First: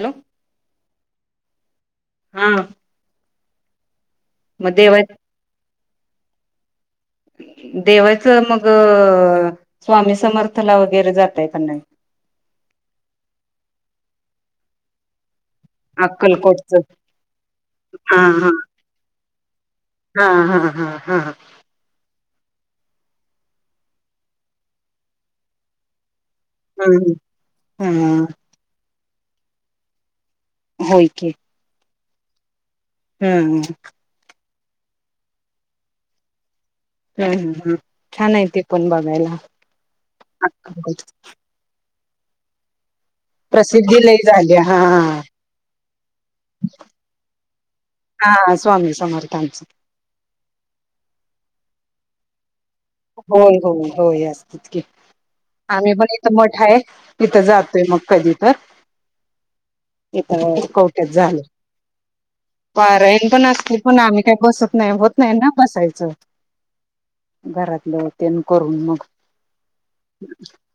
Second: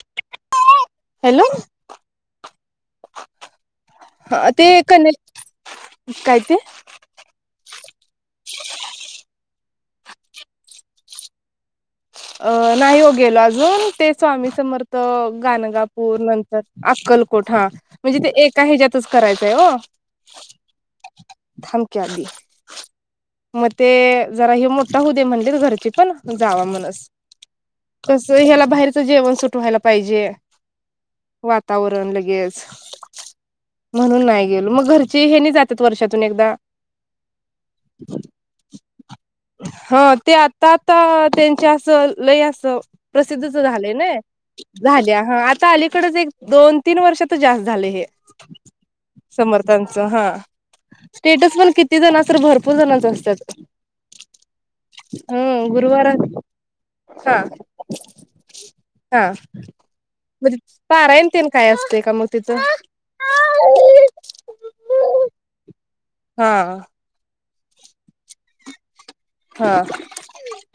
Hello. Hello. हां. हा ते कनी, काय ते? देवाचं मग स्वामी समर्थला वगैरे जातयं का नाही? अ नाही हो गेलो अजून ते स्वामी समर्थ. गाणगापूर नंतर अक्कलकोटच अक्कलकोट हा म्हणजे हा ते हा एका हिच्यातच करायचंय आहे ओ. हा हा हा. [inaudible] मग ते जरा हे मोठा होऊ दे म्हणे घरची पण जावा म्हणसं. हम्म हा कसं ह्याला बाहेरच जेवण सुट व्हायला पाहिजे. होय की. [inaudible] हम्म हम्म. म्हणून नाही मग घरची हेनी जातात वर्षातून एकदा. हम्म हम्म हम्म छान आहे ते पण बघायला. हा ते आता आता त्यांच्या अस लयं असं. प्रसिद्धच झालंय प्रसिद्धी ना लय झाली हा झाल्या हा आता अलीकडच एक दोन तीन वर्षात जास्त- झाले हे. हा स्वामी समर्थांच हा. स्टेटस पण किती जनांच तरं भरपूर- जणांच असतात होय होय होय, असतेच की हम्म आम्ही गुरुवार पण हित मठ- आहे हा तिथं जातोय मगं कधी तरं. हा. इथ म्हणजे कवठ्यात पारायण झालंय तेन काय असते का मग तिथं पारायण पण असतील पण आम्ही काही बसत नाही. होत नाही ना बसायचं. हा. घरातलं तेन करून मग हा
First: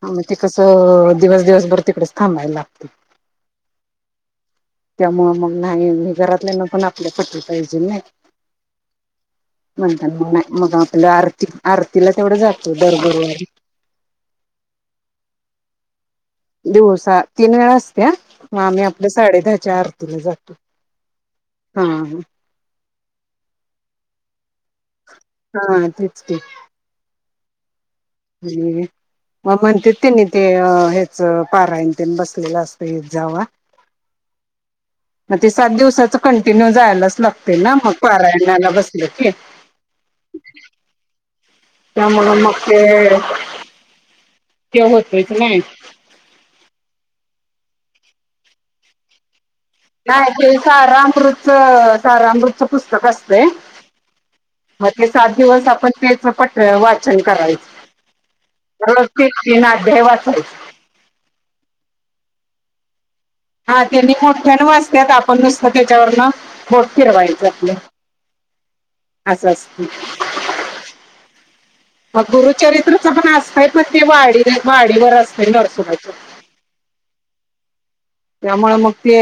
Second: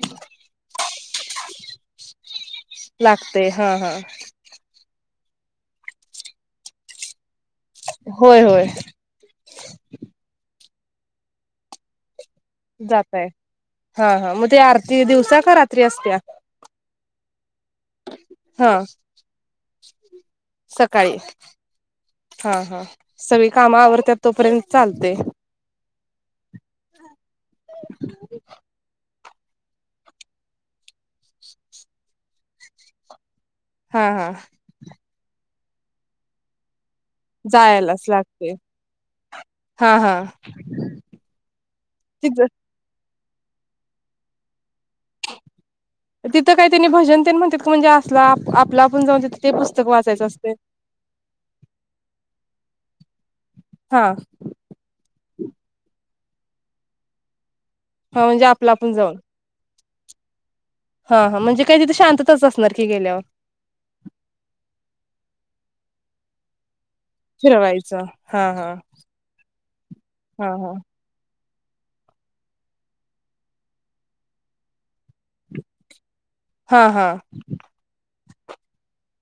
मग ते कसं दिवस दिवसभर तिकडेच थांबायला लागते ते हा हा त्यामुळे मग नाही मी घरातल्या ना पण आपल्या पटत होय होय [inaudible] जातय हा हा मग ते आरती दिवसा का रात्री असत्या? दिवसा तीन वेळा असते ह मग, हा आम्ही आपल्या साडे दहाच्या आरतीला जातोय सकाळी हा हा सगळी काम आवरतात तोपर्यंत--? चालते हा तेच की- [unintelligible] मग म्हणते तनी ते हेच पारायणते बसलेलं असतं हे जाव हा हा. सात दिव कंटिन्यू जयलाच लागते ना म जायलाच लागते पारायणला बसलाकी. हा हा नम न तिथं मक ते ते होतच नाही. तिथं काय त्यांनी भजन त्यांनी म्हणतात का म्हणजे असला आपला आपण जाऊन ति नाही ते सारामकृतचं सारामृतचं पुस्तक अस तय हा ते सात दिवस आपण त्याच पट वाचन करायचं. हा म्हणजे आपला आपण जाऊन. देवास हा हा म्हणजे काय तिथे शांतच असणार की गेल्यावर. हा त्यांनी मोठ्यान वाचतात आपण नुसतं त्याच्यावरन बोट फिरवायचं आपल. फिरवायचं हा हा अस अस हा हा मग गुरुचरित्रच पण असतय पण ते वाढ वाडीवर असत नरसोबाच्या हा हा. त्यामुळे मग ते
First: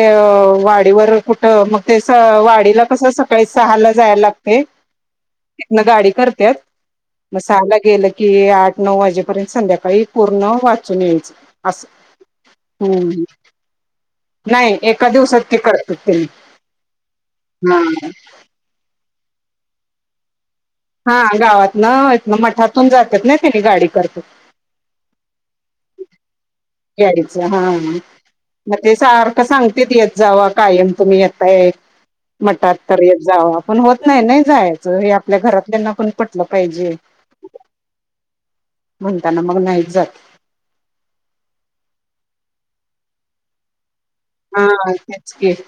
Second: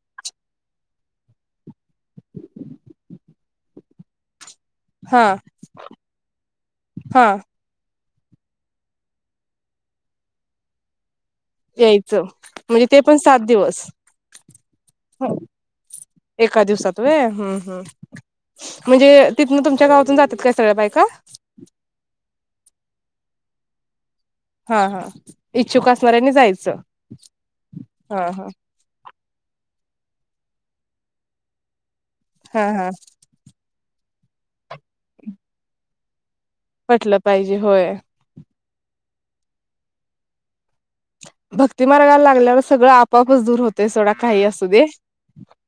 वाडीवर कुठं मग ते वाडीला कसं सकाळी सहाला जायला लाग तय हा तिथन गाडी करतत हा मलं गेलं क कि आठ नऊ वाजेपर्यंत संध्याकाळी पूर्ण वाचून यायचं. असं यायचं म्हणजे ते पण हम्म सात दिवस नाही एका दिवसात ते करतात त्यांनी. एका दिवसात व्हय हम्म हा हम्म. म्हणजे तिथनं तुमच्या गावातून जातात काय. सगळ्या बायका हा गावात न मठातून जातात ना त्यांनी गाडी करत्यात. हा हा इच्छुक असणाऱ्यांनी जायचं हा हा. म ते सार का सांगते येत जावा कायम तुम्ही यताय हा म्हटात हा तर येत जावा पण होत नाही नाही जायचं हे आपल्या घरातल्यांना पण पटलं पाहिजे. म्हटलं पाहिजे होय. म्हणताना मग नाही जात. भक्ती मार्गाला लागल्यावर सगळं आपापच दूर होतय सोडा. काही असू हा दे तेचक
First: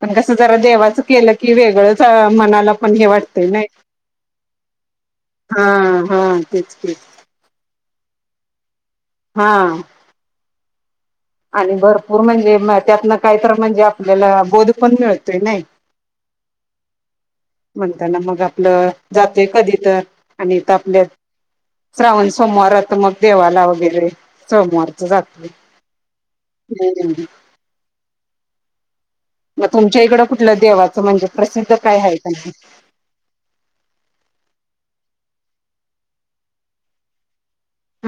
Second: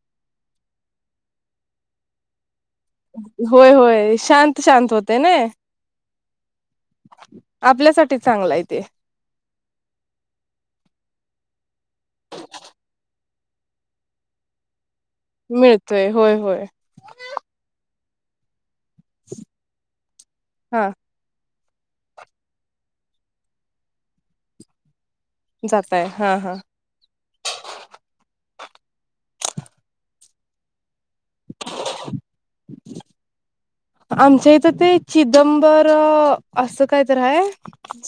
पण कस जरा देवाच के की वेगळं मला पण हे वाटतय नाही होय होय शांत शांत होते ना हा हा तेच तेच. आपल्यासाठी चांगला आहे ते. हा. आणि भरपूर म्हणजे त्यातन काहीत म्हणजे आपल्याला बोध पण मिळत. मिळतोय होय होय. त्यांना मग आपलं जातोय कधी तर आणि तर हा आपल्या श्रावण सोमवारात मग देवाला वगैरे सोमवारच जातोय. जाताय हा हा हम्म. मग तुमच्या इकडं कुठलं देवाचं म्हणजे प्रसिद्ध काय आहे त्यां आमच्या इथं ते चिदंबर असं काय तर आहे.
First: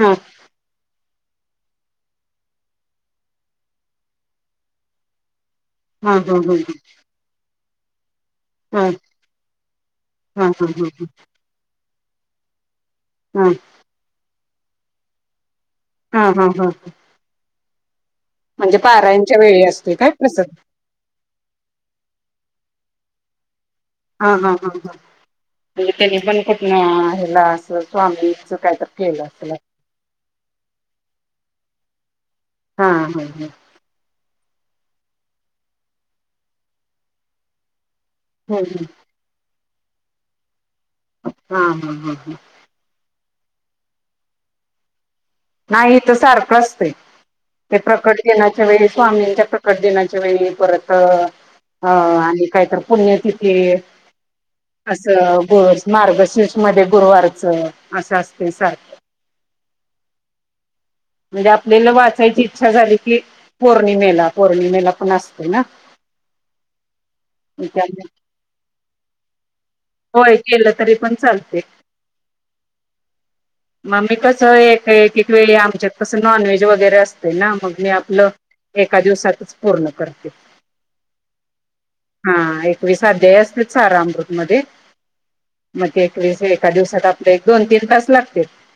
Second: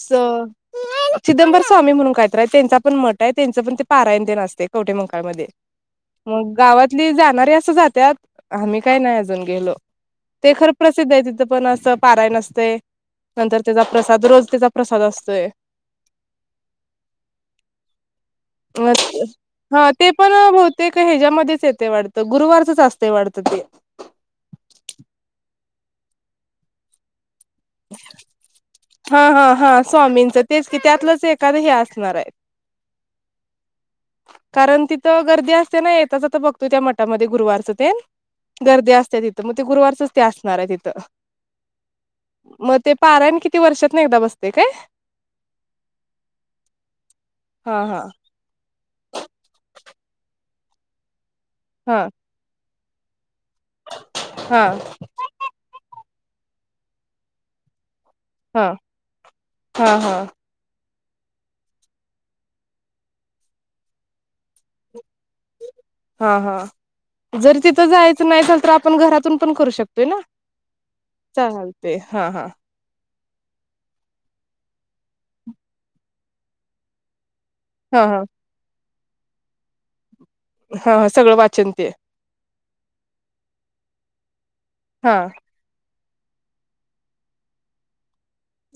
हा चिदंबर स्वामी म्हणून कायतय त्यांचा पण मठ आहे त्यांचं पण ते पारायण देनसते कवठे मंकाळमध्ये. हा हा मग हा गावातली जाणारे अस आम्ही हा काय नाही अजून गेलो हा ते हा खरं प्रसिद्ध आहे तिथ पण अस पारायण असते हा नंतर त्याचा प्रसाद रोज त्याचा प्रसाद असतोय. हा हा हा हा. मस् वेळी हा असते ते काय पण प्रसाद बहुतेक ह्याच्यामध्येच येते वाटत गुरुवारचच अस वाढत ते. हा हा हा हा. म तेनी बण कठ ना हेला स्वामी सुखा हा हा हा स्वामींचं तेच की त्यातलंच एखादं हे असणार आहे हा हा हा कारण तिथं गर्दी असते ना येताच तर बघतो त्या मठामध्ये गुरुवारचं ते ह गर्दी असते तिथं मग ते गुरुवारच ते असणार आहे तिथं हा हा हा ह मग ते पाराण किती वर्षात ना एकदा बसते काय नाही तर सारखं असत ते हा हा प्रकट घण्याच्या वेळे आम्हीच्या तकट देनाच्या वेळी परत हा आणि कायत पुण तिथ क हा असं ग मार्गशीिर्ष मध्ये गुरुवारचं असं असते हा सारख हा हा म्हणजे आपल्याला वाचायची इच्छा झाली कि पौर्णिमेला पौर्णिमेला पण असत हा हा जरी तिथं त्यामुळे जायचं नाही असल तर आपण घरातून पण करू शकतोय ना होय केलं तरी चालते हा हा मगमी कस एक एक वेळी आमच्यात कसं नॉनव्हेज वगैरे असत ना मग मी हा हा आपलं एका दिवसातच पूर्ण कर हा हा सगळं वाचन ते हा एकविसाध्ये असतील स रामृत मध्ये हा ग एक एका दिवसात आप एक दोन तीन तास लागत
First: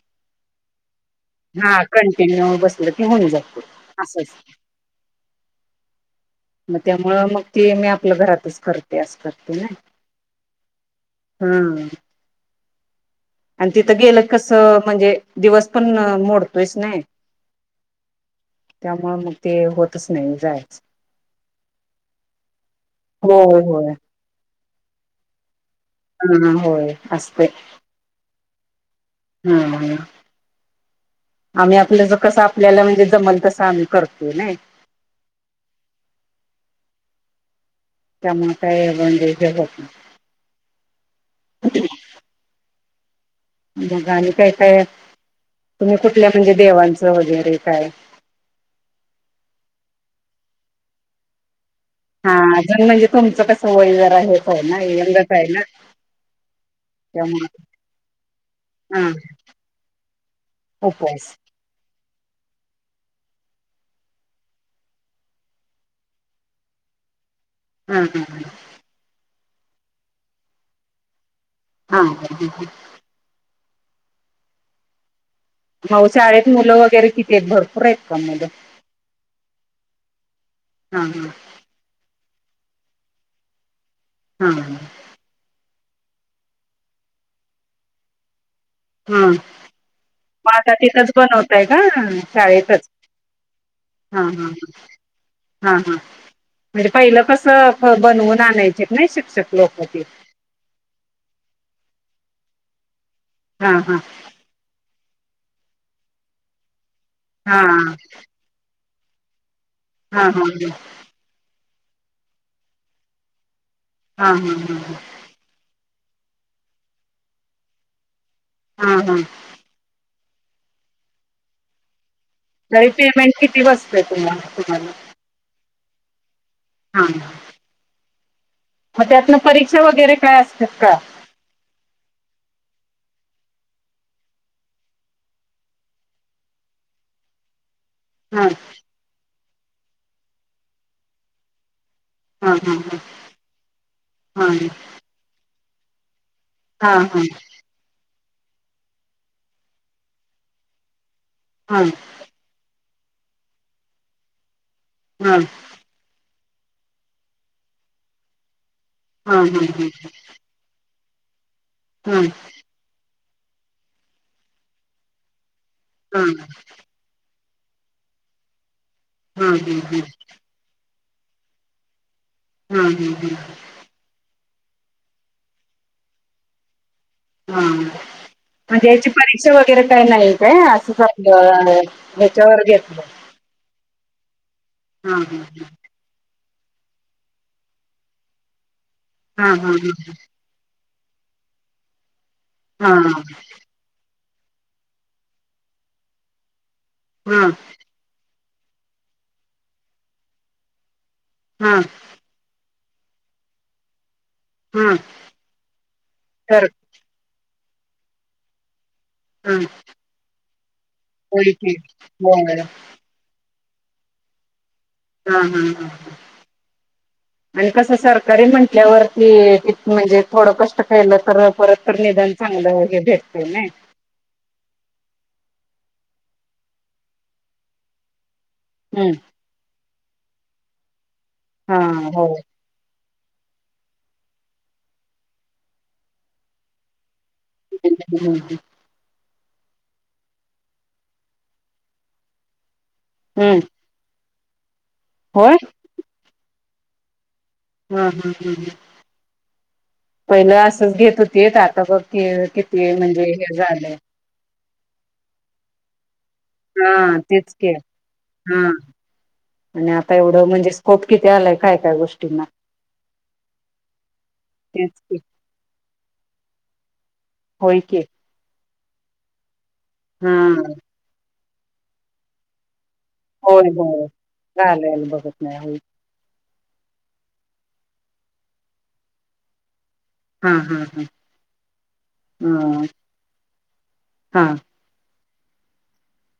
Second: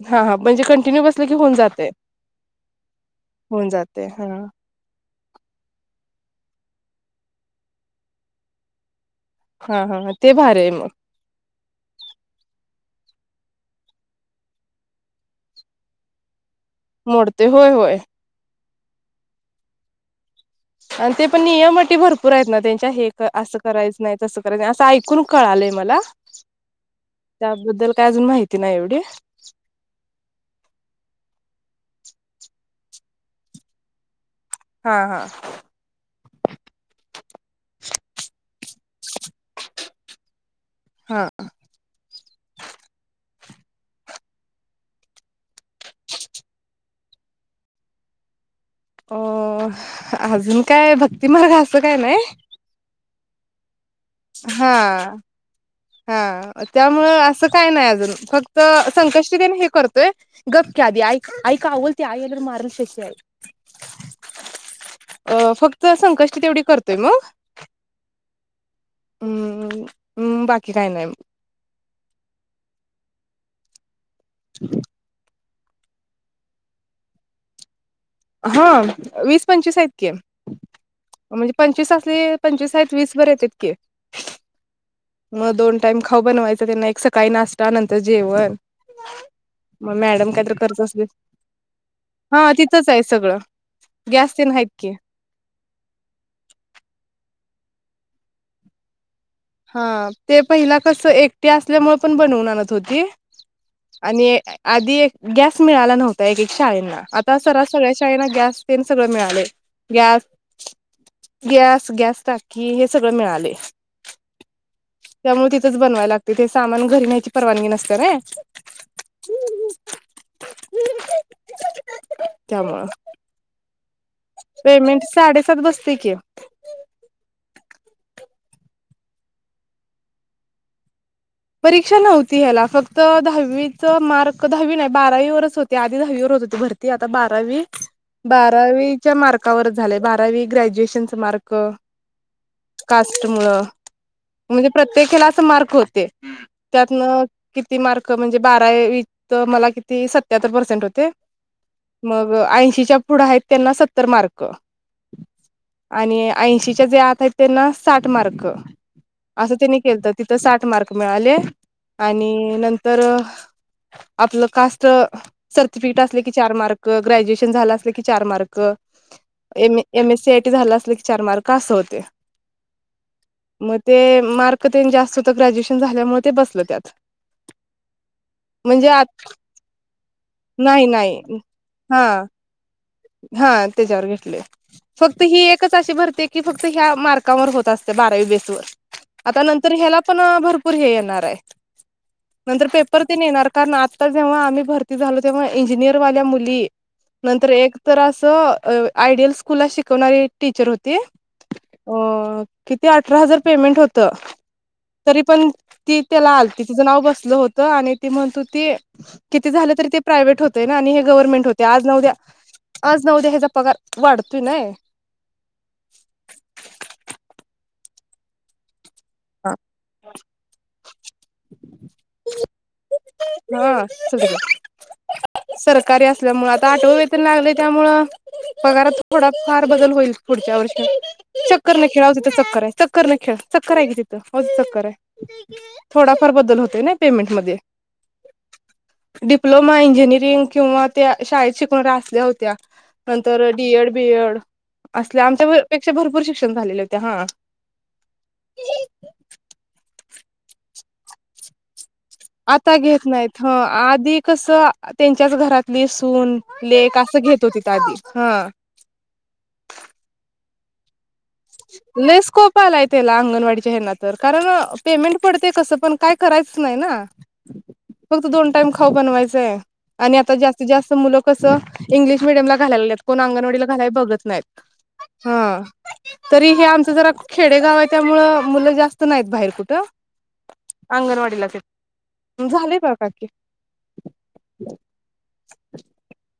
हा हा म्हणजे कंटिन्यू बसले हा कंटिन्यू बसलेलं की होऊन जातो जाते हा असंच मग त्यामुं मग ते मी आपल्या घरातच करत तास करते ना हा हा ते भारी आहे मग हम्म आणि तिथं गेलं कस म्हणजे दिवस पण मोड मोडते होय होय त्यामु मग ते होतच नाही जायच आणि ते पण नियमट भरपूर आहेत ना त्यांच्या हे असं होय होय करायचं नाही तसं असं ऐकून कळालंय मला हा होय त्याबद्दल काय अजून माहिती नाही एवढी हम्म हम आम्ही आपलं ज कस आपल्याला म्हणजे जमल तसं आम्ही करतो नाही हा हा टमाटा बण हा गाणी काय काय तुम्ही कुठल्या म्हणजे देवांचं वगैरे काय अ अजून काय भक्तिमार्ग अस हा अजून म्हणजे तुमचं कसं वय जर हेच आहे हा ना यंगच आहे ना हा त्यामुं त्यामुळे असं काय नाही अजून फक्त हा संकष्टीने हे करतोय गपक्या आधी उपवास [unintelligible] ऐ का आवोलते आई मारून शक्य आहे अ फक्त संकष्टी तेवढी करतोय मग हम् हम् हम बाकी काय नाही हा ह ह ह क मऊ शाळेत मुलं वगैरे किती आहेत भरपूर आहेत का मुलं हा वीस पंचवीस आहेत की अ हा हा म्हणजे पंचवीस असे पंचवीस आहेत वीस बर आहेत इतके हा टाइम खाऊ बनवायचा त्यांना एक सकाळी नाश्ता नंतर जेवण हम मग मॅडम काहीतरी मग आता करत असले तिथंच बनवतय का हा तिथंच शाळेतच आहे सगळं हा गॅस हा तेन ह आहेत की हा हा म्हणजे पहिला कस बनवून आणायच नाही श हा ते पहिला कस एकटी असल्यामुळे पण बनवून आणत होती. हा हा आणि आधी एक गॅस मिळाला नव्हता एक एक शाळेना आता हा सर सगळ्या शाळेना गॅस पन सगळं मिळाले गॅस हा हा गॅस गॅस टाकी हे सगळं मिळालय. हा हा हा हा! बनवायला लागते ते सामान घरी नण्याची परवागी नसते ना! हा हा! [inaudible] तरी पेमेंट किती वाज पेमेंट साडेसात वाजताय की?? हा, मग त्यातन परीक्षा वगैरे काय असतात का? परीक्षा नव्हती ह्याला फक्त दहावीच मार्क दहावी नाही बारावी वरच होते आधी दहावी हो भरती आता बारावी हा बारावीच्या मार्कावर झाले बारावी ग्रॅज्युएशनचे मार्क हा हा कास्ट मुळ हा हा म्हणजे प्रत्येकेला अस मार्क होते हा हा त्यातन हा किती मार्क म्हणजे बारावीत मला किती सत्याहत्तर पर्सेंट होते. हा मग ऐंशीच्या पुढं आहेत त्यांना सत्तर मार्क हा आणि ऐंशीच्या जे आत आहेत त्यांना साठ मार्क हा असं त्यांनी केलत तिथं साठ मार्क मिळाले हा आणि नंतर आपलं कास्ट सर्टिफिकट असलं की चार मार्क ग्रॅजवेशं झालं असलं की चार mark M S C IT झाला अस की चार मार्क असं होते. हा म ते मार्क तेन जास्त होत ग्रॅज्युएशन झाल्यामुळे ते बसल त्यात हा, म्हणजे याची परीक्षा वगैरे काही नाही काय नाही असं स नाही हा याच्यावर घेतलं हा त्याच्यावर घेतले फक्त हा ही एकच अशी भरती य कि फक्त ह्या मार्कावर होत असते बारावी बेस वर आता हा हा नंतर ह्याला पण भरपूर हे ना नार आहे नंतर हा पेपर तेन येणार न, [unintelligible] जेव्हा आम्ही भरती झालो तेव्हा इंजिनिअर वाल्या मुली ए हा नंतर एक तर असं अ आयडियल स्कूल शिकवणारी टीचर होती हा अ किती अठरा हजार पेमेंट होत हा तरी पण ती त्याला आलती तर तीचं नाव बसलं होत. त आणि म्हणत होती किती झालं तरी ते प्रायवेट होतं आणि हे गव्हर्नमेंट होते ओळखी आज नद्या होय नऊद्या ह्याचा पगार वाढतोय नाही. हा हा ह [inaudible] आणि कसं सरकारी म्हटल्यावर की म्हणजे थोडं कष्ट केलं तर परत तर निदान चांगलं हे भेट [unintelligible] सरकारी असल्यामुळे आता आठव वेतन लागले त्यामु पगारात हम्म थोडा फार बदल होईल पुढच्या वर्षी चक्कर हा नाही खेळावच हो तर चक्कर आहे. चक्कर नाही खेळ चक्कर आहे की तिथं चक्कर आहे थोडाफार बदल होत ना पेमेंटमध्ये [unintelligible] डिप्लोमा इंजिनिअरिंग किंवा त्या शाळेत शिकून असल्या होत्य नंतर हम्म डीएड बीएड असल्या होय आमच्या पेक्षा भरपूर शिक्षण झालेले होते हा हम् हम् हम् हम्, पहिलं असच घेत होती येत आता जरा आता घेत नाहीत ह आधी कसं त्यांच्याच घरातली सून, हा लेख असं घेत तेच होतीथ की आधी हा, आणि आता एवढं म्हणजे स्कोप किती आलाय काय काय लई गोष्टींना स्कोप आलाय तेला अंगणवाडीच्या हे तर कारण तेच पेमेंट की पडतय कसं पण काय? करायच नाही ना होय की फक्त दोन टाइम खाऊ बनवायचंय? आणि हा आता जास्तीत जास्त मुलं कसं इंग्लिश मिडियमला घालायला लागल्यात. कोण अंगणवाडीला होय घालाय होय बघत नाहीत. घालायला बघत हा. नाही होय तरी हे आमचं जरा खेडेगाव आहे, त्यामुळं मुलं जास्त नाहीत बाहेर कुठं. हा हा हा अंगणवाडीला ते झाले हा का काकी- [unintelligible] हा. [inaudible]